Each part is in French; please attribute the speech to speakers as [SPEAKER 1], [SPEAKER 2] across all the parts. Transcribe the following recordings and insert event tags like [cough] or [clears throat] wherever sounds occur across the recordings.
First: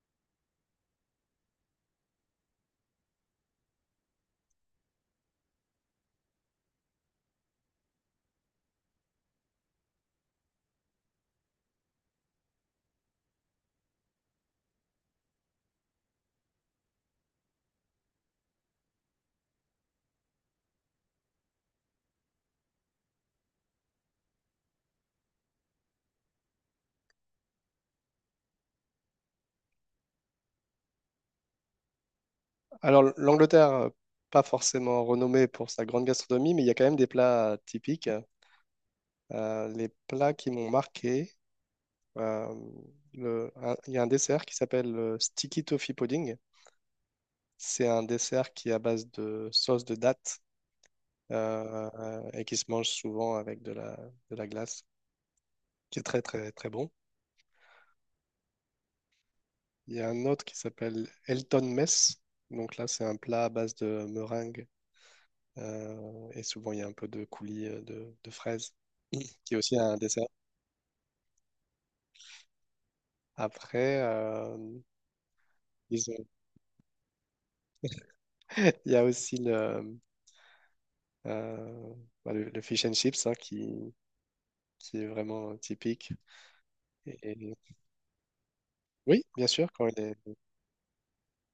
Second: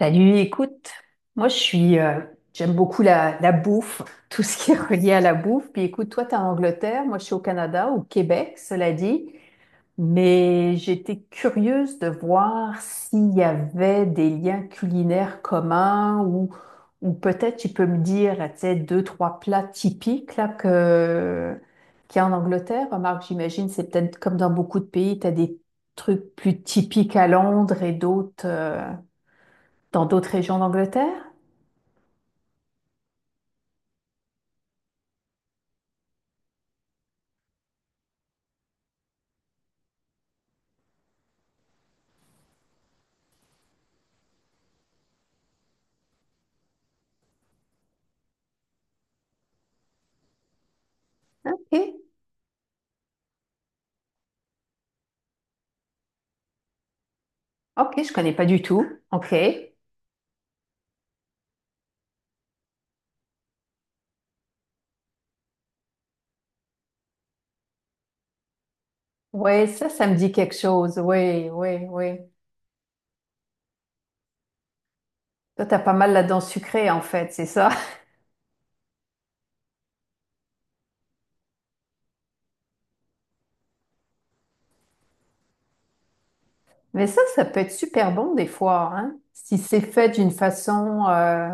[SPEAKER 1] Salut, écoute, moi je suis, euh, j'aime beaucoup la bouffe, [laughs] tout ce qui est relié à la bouffe. Puis écoute, toi t'es en Angleterre, moi je suis au Canada, au Québec, cela dit. Mais j'étais curieuse de voir s'il y avait des liens culinaires communs ou peut-être tu peux me dire, tu sais, deux, trois plats typiques qu'il y a en Angleterre. Remarque, j'imagine, c'est peut-être comme dans beaucoup de pays, tu as des trucs plus typiques à Londres et d'autres. Dans d'autres régions d'Angleterre?
[SPEAKER 2] Alors, l'Angleterre, pas forcément renommée pour sa grande gastronomie, mais il y a quand même des plats typiques. Les plats qui m'ont marqué, euh, il y a un dessert qui s'appelle le Sticky Toffee Pudding. C'est un dessert qui est à base de sauce de date euh,
[SPEAKER 1] Ok,
[SPEAKER 2] et qui se mange souvent avec de la glace, qui est très très très bon.
[SPEAKER 1] ok, je connais pas du tout. Ok.
[SPEAKER 2] Il y a un autre qui s'appelle Elton Mess. Donc là, c'est un plat à base de meringue et souvent il y a un peu de coulis de fraises qui est
[SPEAKER 1] Oui,
[SPEAKER 2] aussi
[SPEAKER 1] ça,
[SPEAKER 2] un
[SPEAKER 1] ça me
[SPEAKER 2] dessert.
[SPEAKER 1] dit quelque chose. Oui, oui, oui.
[SPEAKER 2] Après,
[SPEAKER 1] Toi, t'as pas
[SPEAKER 2] ils
[SPEAKER 1] mal
[SPEAKER 2] ont-
[SPEAKER 1] là-dedans sucré, en fait, c'est ça. [laughs]
[SPEAKER 2] [laughs] il y a aussi euh, le fish and chips hein, qui est vraiment typique.
[SPEAKER 1] Mais
[SPEAKER 2] Et-
[SPEAKER 1] ça peut être super bon des fois, hein.
[SPEAKER 2] oui, bien
[SPEAKER 1] Si
[SPEAKER 2] sûr,
[SPEAKER 1] c'est
[SPEAKER 2] quand il
[SPEAKER 1] fait
[SPEAKER 2] est...
[SPEAKER 1] d'une façon,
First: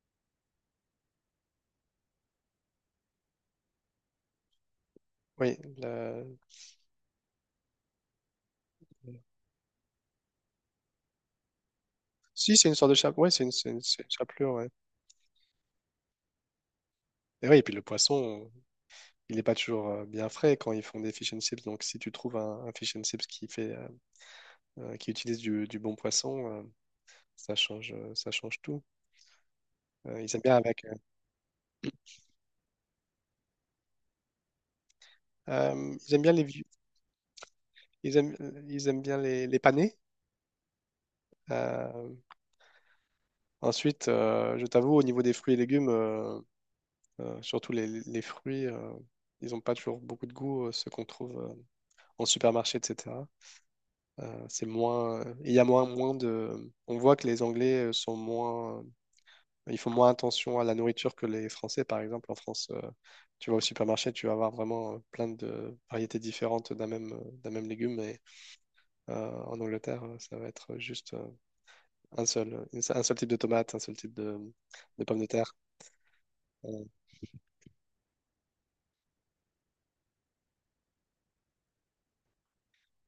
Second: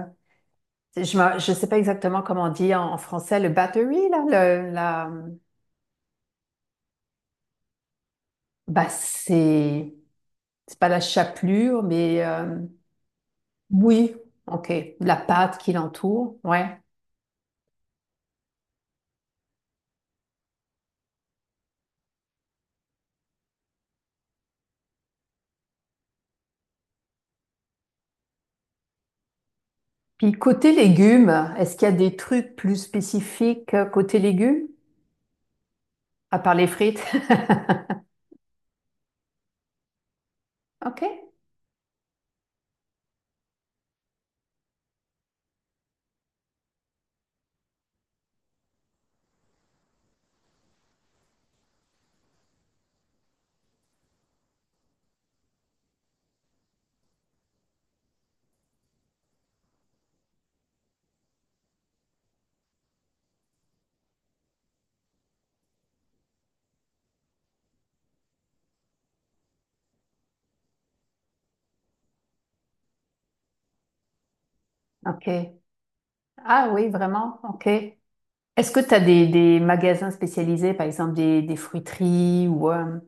[SPEAKER 1] je sais pas exactement comment on dit en français le battery là, le- la,
[SPEAKER 2] Oui, le-
[SPEAKER 1] bah c'est pas la chapelure, mais
[SPEAKER 2] Si, c'est une sorte de chapelure. Oui, c'est une
[SPEAKER 1] oui,
[SPEAKER 2] chapelure, ouais.
[SPEAKER 1] ok, la pâte qui l'entoure, ouais.
[SPEAKER 2] Et oui, et puis le poisson, il n'est pas toujours bien frais quand ils font des fish and chips. Donc, si tu trouves un fish and chips qui fait, qui utilise du bon poisson, ça change tout.
[SPEAKER 1] Puis
[SPEAKER 2] Ils aiment bien
[SPEAKER 1] côté
[SPEAKER 2] avec...
[SPEAKER 1] légumes, est-ce qu'il y a des trucs plus spécifiques côté légumes,
[SPEAKER 2] [clears throat] euh, ils aiment bien
[SPEAKER 1] à
[SPEAKER 2] les
[SPEAKER 1] part
[SPEAKER 2] vieux-
[SPEAKER 1] les frites? [laughs]
[SPEAKER 2] ils aiment, ils aiment bien les panés.
[SPEAKER 1] Ok,
[SPEAKER 2] Euh, je t'avoue, au niveau des fruits et légumes, surtout les fruits, ils n'ont pas toujours beaucoup de goût, ceux qu'on trouve en supermarché, etc. C'est il y a moins de. On voit que les Anglais sont ils font moins attention à la nourriture que les Français, par exemple. En France, tu vas au supermarché, tu vas avoir vraiment plein de variétés différentes d'un même légume. Et en Angleterre, ça va être juste un seul type de tomate, un seul type de pommes de
[SPEAKER 1] ok.
[SPEAKER 2] terre.
[SPEAKER 1] Ah
[SPEAKER 2] Euh,
[SPEAKER 1] oui, vraiment, ok. Est-ce que tu as des magasins spécialisés, par exemple des fruiteries ou...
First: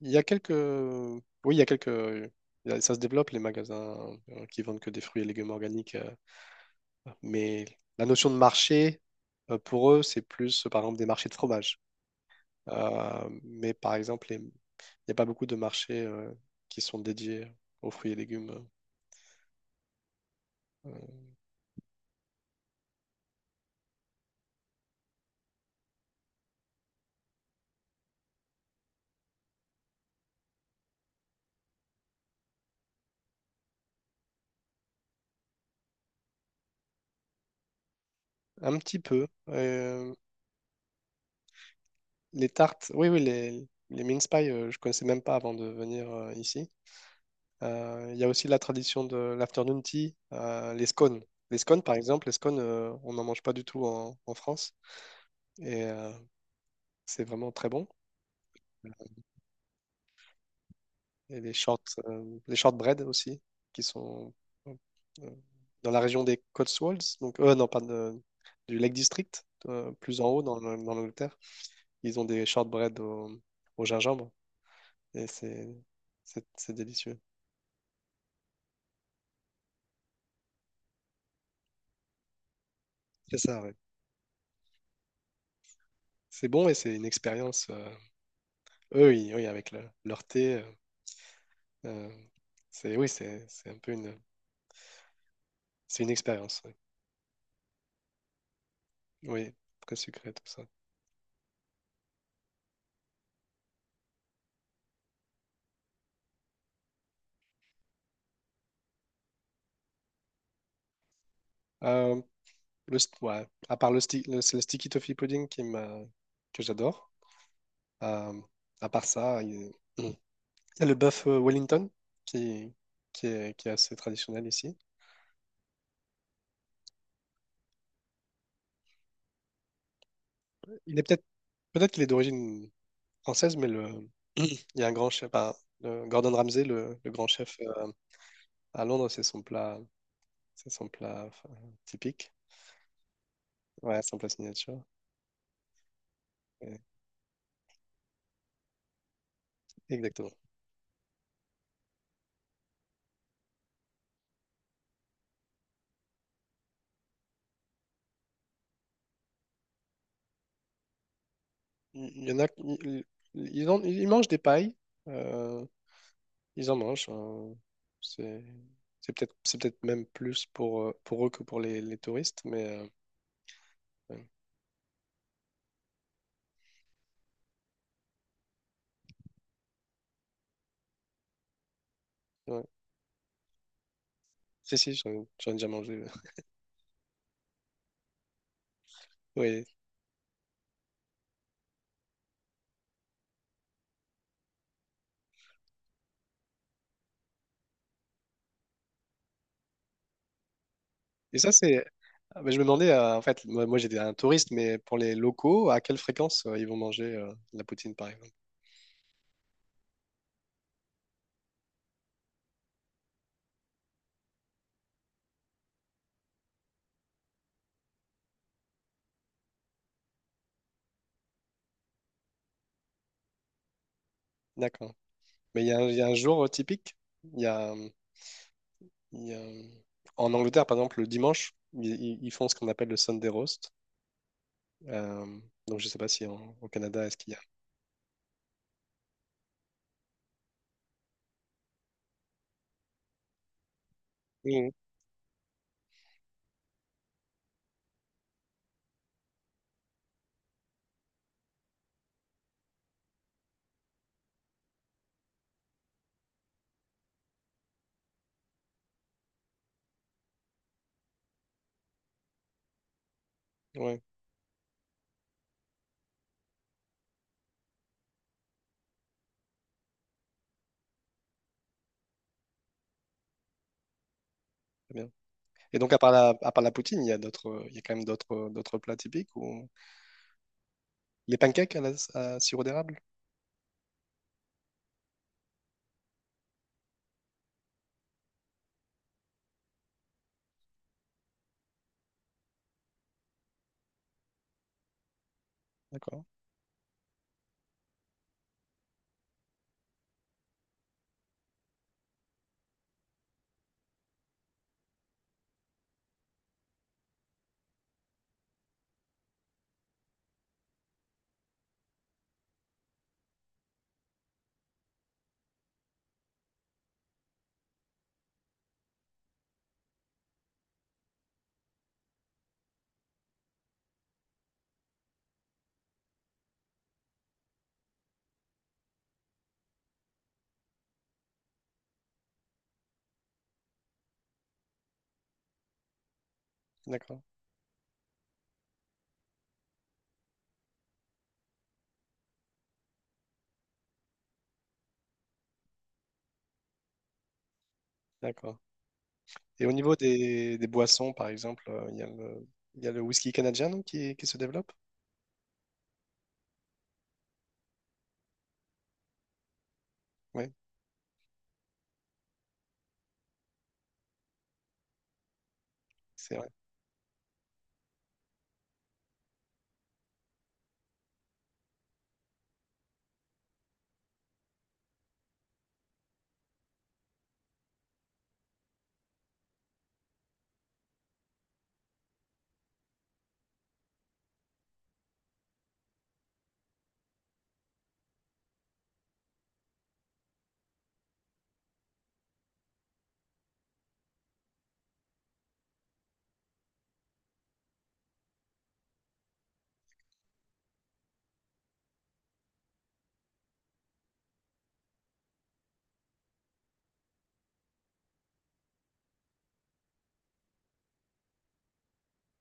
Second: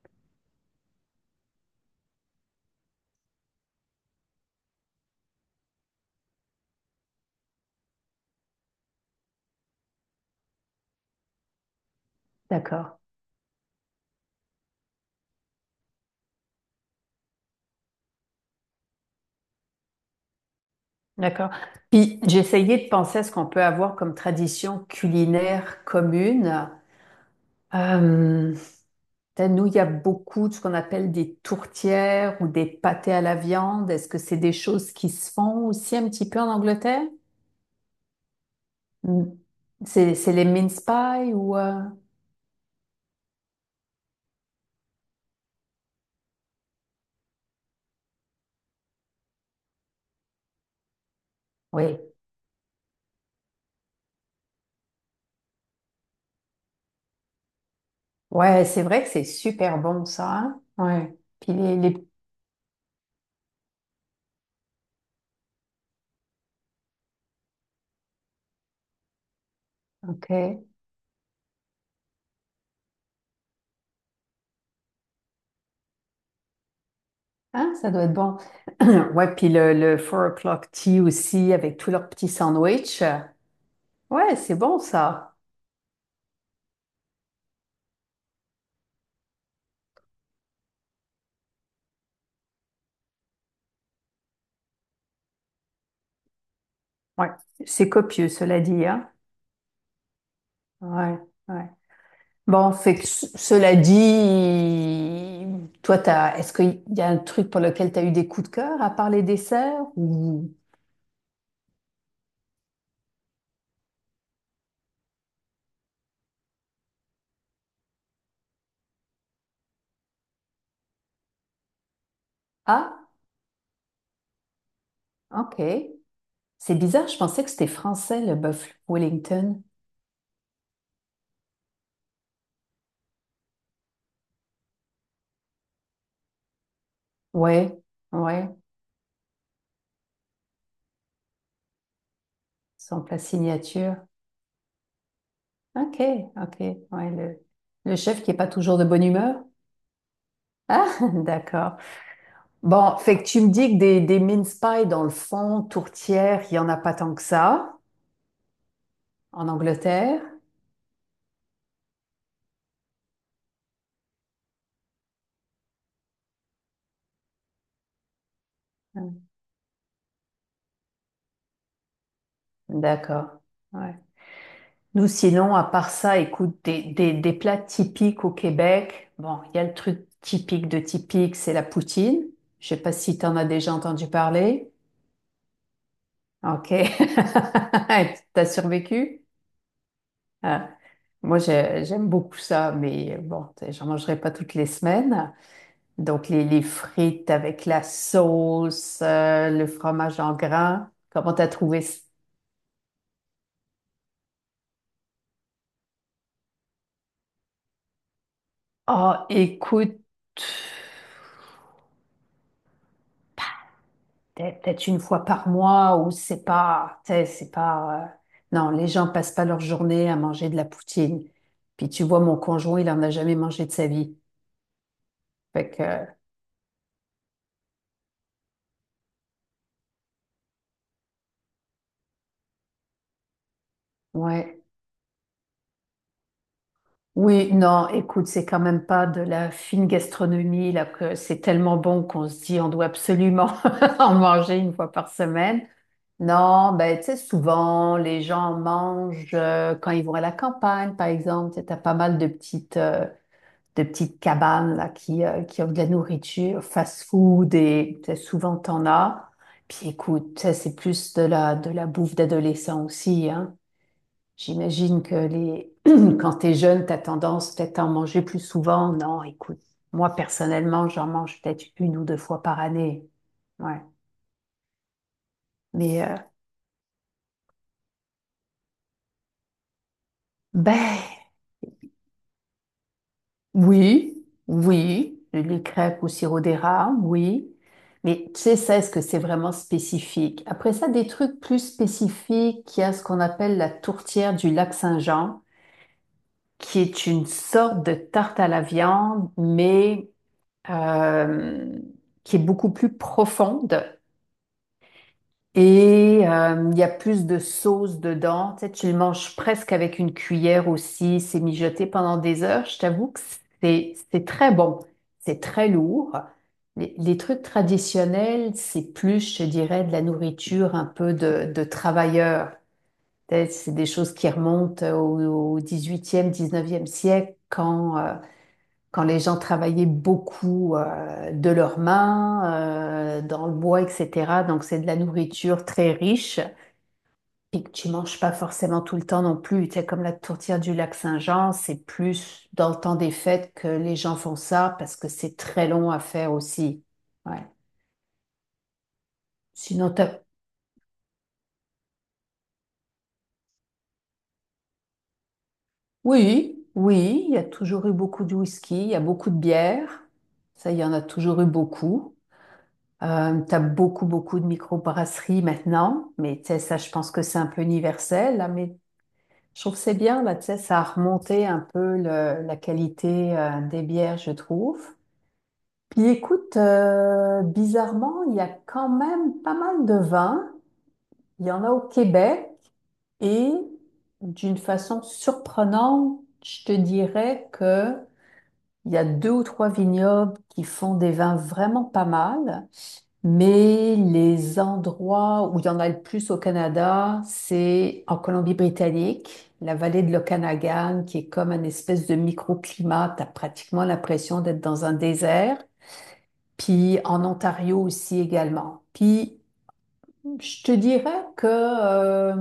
[SPEAKER 2] Il y a quelques... Oui, il y a quelques... Ça se développe, les magasins qui vendent que des fruits et légumes organiques. Mais la notion de marché, pour eux, c'est plus, par exemple, des marchés de fromage.
[SPEAKER 1] d'accord,
[SPEAKER 2] Mais par exemple, il n'y a pas beaucoup de marchés qui sont dédiés aux fruits et légumes. Euh,
[SPEAKER 1] d'accord. Puis j'essayais de penser à ce qu'on peut avoir comme tradition culinaire commune. Euh, Nous, il y a beaucoup de ce qu'on appelle des tourtières ou des pâtés à la viande. Est-ce que c'est des choses qui se font aussi un petit peu en Angleterre?
[SPEAKER 2] un petit
[SPEAKER 1] Mm.
[SPEAKER 2] peu.
[SPEAKER 1] C'est les mince pies ou...
[SPEAKER 2] Les tartes, oui, oui, les mince pies je connaissais même pas avant de venir ici. Il y a aussi la tradition de l'afternoon tea, les scones. Les scones, par
[SPEAKER 1] oui.
[SPEAKER 2] exemple, les scones, on n'en mange pas du tout en, en France et c'est vraiment très bon.
[SPEAKER 1] Ouais, c'est vrai que c'est super bon ça, hein. Ouais.
[SPEAKER 2] Et
[SPEAKER 1] Puis les... les-
[SPEAKER 2] les shortbread aussi, qui sont euh, dans la région des Cotswolds, donc non, pas de- du Lake District, plus en haut dans,
[SPEAKER 1] OK.
[SPEAKER 2] dans l'Angleterre. Ils ont des shortbread au gingembre et c'est délicieux.
[SPEAKER 1] Hein, ça doit être bon. [clears throat] Ouais, puis le four o'clock tea aussi avec tous leurs petits sandwichs.
[SPEAKER 2] C'est ça, ouais.
[SPEAKER 1] Ouais, c'est bon ça.
[SPEAKER 2] C'est bon et c'est une expérience. Oui, avec leur thé. Euh, c'est, oui, c'est un peu c'est une expérience. Oui.
[SPEAKER 1] Ouais. C'est copieux, cela dit, hein.
[SPEAKER 2] Oui, très sucré, tout ça.
[SPEAKER 1] Ouais, ouais. Bon, fait que cela dit, est-ce qu'il y a un truc pour lequel tu as eu des coups de cœur à part les desserts ou...
[SPEAKER 2] Euh, le, st- ouais, à part le, sti- le, c'est le sticky toffee pudding que j'adore. Euh, à part ça, il y a hmm, il y a le bœuf Wellington qui,
[SPEAKER 1] Ah,
[SPEAKER 2] qui est assez traditionnel ici.
[SPEAKER 1] OK. C'est bizarre, je pensais que c'était français, le bœuf Wellington.
[SPEAKER 2] Il est peut-être peut-être qu'il est d'origine française, il y a un grand chef, enfin, le Gordon Ramsay, le grand chef
[SPEAKER 1] Ouais, ouais,
[SPEAKER 2] à Londres, c'est son plat enfin, typique.
[SPEAKER 1] son plat signature.
[SPEAKER 2] Ouais, c'est son plat signature.
[SPEAKER 1] Ok, ok,
[SPEAKER 2] Ouais,
[SPEAKER 1] ouais, le chef qui est pas toujours de bonne humeur.
[SPEAKER 2] exactement.
[SPEAKER 1] Ah, [laughs] d'accord. Bon, fait que tu me dis que des mince pies dans le fond, tourtière, il y en a pas tant que ça, en Angleterre.
[SPEAKER 2] Il y en a, ils mangent des pailles. euh, Ils en mangent. C'est c'est peut-être même plus pour eux que pour les touristes. Mais
[SPEAKER 1] D'accord, ouais.
[SPEAKER 2] ouais,
[SPEAKER 1] Nous, sinon, à part ça, écoute, des plats typiques au Québec. Bon, il y a le truc typique de typique, c'est la poutine.
[SPEAKER 2] ouais.
[SPEAKER 1] Je sais pas si tu en as déjà entendu parler.
[SPEAKER 2] Si, si, j'en ai déjà mangé. [laughs]
[SPEAKER 1] Ok. [laughs] T'as survécu?
[SPEAKER 2] Oui.
[SPEAKER 1] Euh, moi, j'aime beaucoup ça, mais bon, tu sais, j'en mangerai pas toutes les semaines. Donc, les frites avec la sauce, le fromage en grains. Comment
[SPEAKER 2] Et
[SPEAKER 1] t'as
[SPEAKER 2] ça,
[SPEAKER 1] trouvé
[SPEAKER 2] c'est.
[SPEAKER 1] ça?
[SPEAKER 2] Ah, bah, je me demandais, en fait, moi, j'étais un touriste, mais pour les locaux, à quelle fréquence ils vont manger de la poutine, par exemple?
[SPEAKER 1] Oh, écoute, peut-être une fois par mois ou c'est pas, tu sais, c'est pas. Non, les gens passent pas leur journée à manger de la poutine. Puis tu vois, mon conjoint, il en a jamais mangé de sa vie.
[SPEAKER 2] D'accord. Mais il
[SPEAKER 1] Fait
[SPEAKER 2] y a,
[SPEAKER 1] que,
[SPEAKER 2] un il y a un jour typique. Il y a, il y a- En Angleterre, par exemple, le dimanche, ils font ce qu'on appelle le Sunday roast.
[SPEAKER 1] ouais.
[SPEAKER 2] Euh, donc je sais pas si au Canada, est-ce qu'il y a...
[SPEAKER 1] Oui, non, écoute, c'est quand même pas de la fine gastronomie, là, que c'est tellement bon qu'on se dit on doit absolument [laughs] en manger
[SPEAKER 2] Oui,
[SPEAKER 1] une fois par semaine. Non, ben, tu sais, souvent, les gens mangent quand ils vont à la campagne, par exemple. Tu as pas mal de petites cabanes, là, qui offrent de la nourriture, fast-food, et tu sais, souvent, t'en as. Puis écoute, ça, c'est plus de la bouffe d'adolescent aussi, hein.
[SPEAKER 2] oui, ouais,
[SPEAKER 1] J'imagine que les... [clears throat] quand tu es jeune, tu as tendance peut-être à en manger plus souvent. Non, écoute, moi personnellement, j'en mange peut-être une ou deux fois par année. Ouais.
[SPEAKER 2] très bien. Et donc à
[SPEAKER 1] Mais
[SPEAKER 2] part à part la poutine, il y a quand même d'autres plats typiques ou
[SPEAKER 1] ben
[SPEAKER 2] les pancakes à sirop d'érable,
[SPEAKER 1] oui, oui, les crêpes au sirop d'érable, oui. Mais tu sais, ça, est-ce que c'est vraiment spécifique? Après ça, des trucs plus spécifiques, il y a ce qu'on appelle la tourtière du lac Saint-Jean,
[SPEAKER 2] d'accord,
[SPEAKER 1] qui est une sorte de tarte à la viande, mais euh, qui est beaucoup plus profonde et il y a plus de sauce dedans. Tu sais, tu le manges presque avec une cuillère aussi. C'est mijoté pendant des heures. Je t'avoue que c'est très bon. C'est très lourd. Les trucs traditionnels, c'est plus, je dirais, de la nourriture un peu de travailleurs. Tu sais, c'est des choses qui remontent au 18e, 19e siècle quand... quand les gens travaillaient beaucoup de leurs mains, dans le bois, etc. Donc c'est de la nourriture très riche
[SPEAKER 2] d'accord,
[SPEAKER 1] et que tu manges pas forcément tout le temps non plus. Tu sais, comme la tourtière du lac Saint-Jean, c'est plus dans le temps des fêtes que les gens font ça parce que c'est très long à faire aussi. Ouais.
[SPEAKER 2] d'accord. Et au
[SPEAKER 1] Sinon,
[SPEAKER 2] niveau
[SPEAKER 1] t'as...
[SPEAKER 2] des boissons, par exemple, il y a le whisky canadien non, qui se développe.
[SPEAKER 1] oui, oui, il y a toujours eu beaucoup de whisky, il y a beaucoup de bière.
[SPEAKER 2] Oui,
[SPEAKER 1] Ça, il y en a toujours eu beaucoup. Tu as beaucoup de microbrasseries maintenant,
[SPEAKER 2] c'est
[SPEAKER 1] mais tu
[SPEAKER 2] vrai.
[SPEAKER 1] sais, ça, je pense que c'est un peu universel, là, mais je trouve que c'est bien, là, tu sais, ça a remonté un peu la qualité des bières, je trouve. Puis écoute, bizarrement, il y a quand même pas mal de vins. Il y en a au Québec et d'une façon surprenante, je te dirais que il y a deux ou trois vignobles qui font des vins vraiment pas mal. Mais les endroits où il y en a le plus au Canada, c'est en Colombie-Britannique, la vallée de l'Okanagan, qui est comme une espèce de microclimat. T'as pratiquement l'impression d'être dans un désert. Puis en Ontario aussi également. Puis je te dirais que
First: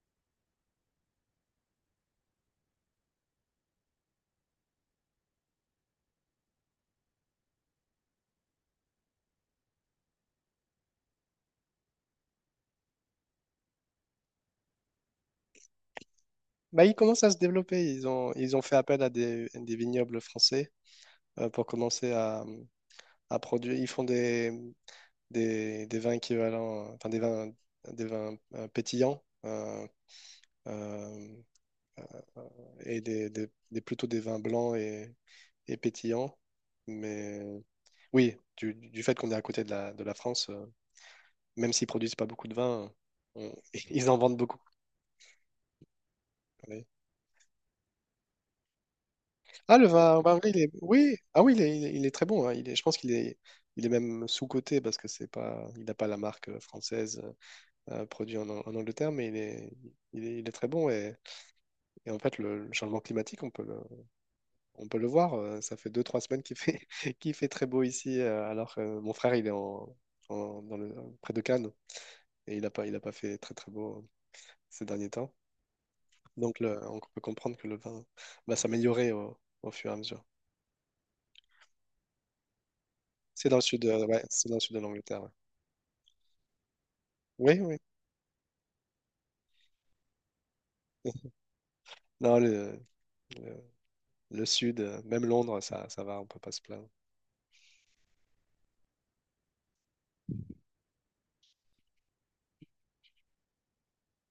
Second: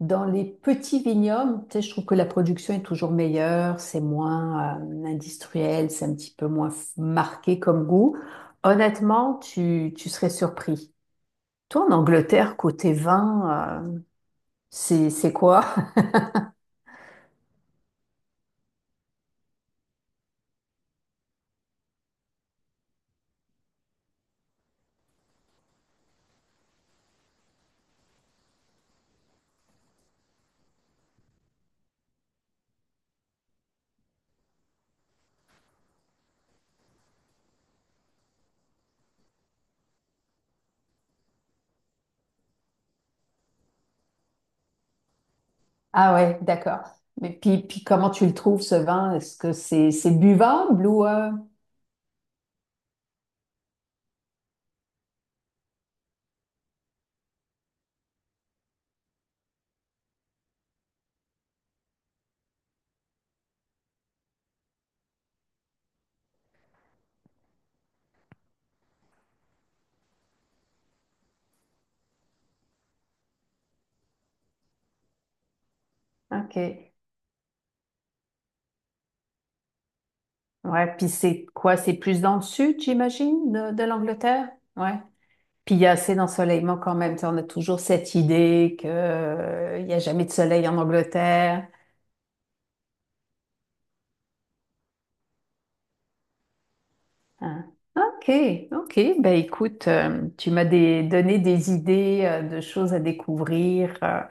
[SPEAKER 1] dans les petits vignobles, tu sais, je trouve que la production est toujours meilleure, c'est moins industriel, c'est un petit peu moins marqué comme goût. Honnêtement, tu serais surpris. Toi, en Angleterre, côté vin, c'est quoi? [laughs]
[SPEAKER 2] Bah, ils commencent à se développer. Ils ont fait appel à des vignobles français pour commencer à produire. Ils font des vins équivalents, des vins pétillants, euh, et plutôt des vins blancs et pétillants. Mais oui, du fait qu'on est à côté de de la France, même s'ils produisent pas beaucoup de vin, on- [laughs] ils en vendent beaucoup.
[SPEAKER 1] Ah ouais, d'accord.
[SPEAKER 2] Ouais.
[SPEAKER 1] Mais puis comment tu le trouves, ce vin? Est-ce que
[SPEAKER 2] Ah, le
[SPEAKER 1] c'est
[SPEAKER 2] vin, au Bargello, il est...
[SPEAKER 1] buvable ou...
[SPEAKER 2] Oui, ah oui, il est très bon. Hein. Je pense qu'il est, il est même sous-coté parce que c'est pas, il n'a pas la marque française produite en, en Angleterre, il est très bon. Et en fait, le changement climatique, on peut le voir. Ça fait deux, trois semaines qu'il fait, [laughs] qu'il fait très beau ici, alors que mon frère, il est en, en- dans le, près de Cannes et il a pas fait très, très beau ces derniers temps.
[SPEAKER 1] ok.
[SPEAKER 2] Donc, on peut comprendre que le vin va s'améliorer au fur et à mesure.
[SPEAKER 1] Ouais, puis c'est quoi? C'est plus dans le sud,
[SPEAKER 2] C'est
[SPEAKER 1] j'imagine,
[SPEAKER 2] dans le sud,
[SPEAKER 1] de
[SPEAKER 2] ouais, c'est
[SPEAKER 1] l'Angleterre?
[SPEAKER 2] dans le sud de
[SPEAKER 1] Ouais.
[SPEAKER 2] l'Angleterre. Ouais.
[SPEAKER 1] Puis il y a assez d'ensoleillement quand même. Tu sais, on a
[SPEAKER 2] Oui, oui.
[SPEAKER 1] toujours cette idée que, il n'y a jamais de soleil en Angleterre.
[SPEAKER 2] Non, le, le sud, même Londres, ça va, on peut pas se plaindre.
[SPEAKER 1] Hein. Ok, ok. Ben écoute, tu m'as donné des idées de choses à découvrir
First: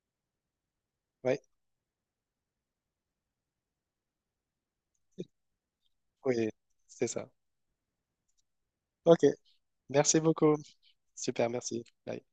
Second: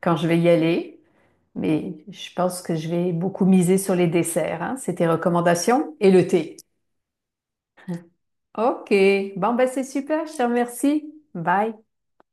[SPEAKER 1] quand je vais y aller.
[SPEAKER 2] Ouais,
[SPEAKER 1] Mais je pense que je vais beaucoup miser sur les desserts, hein. C'est tes recommandations et le
[SPEAKER 2] oui,
[SPEAKER 1] thé.
[SPEAKER 2] c'est ça.
[SPEAKER 1] Ok.
[SPEAKER 2] Ok,
[SPEAKER 1] Bon, ben c'est
[SPEAKER 2] merci
[SPEAKER 1] super. Je te
[SPEAKER 2] beaucoup.
[SPEAKER 1] remercie.
[SPEAKER 2] Super,
[SPEAKER 1] Bye.
[SPEAKER 2] merci. Bye.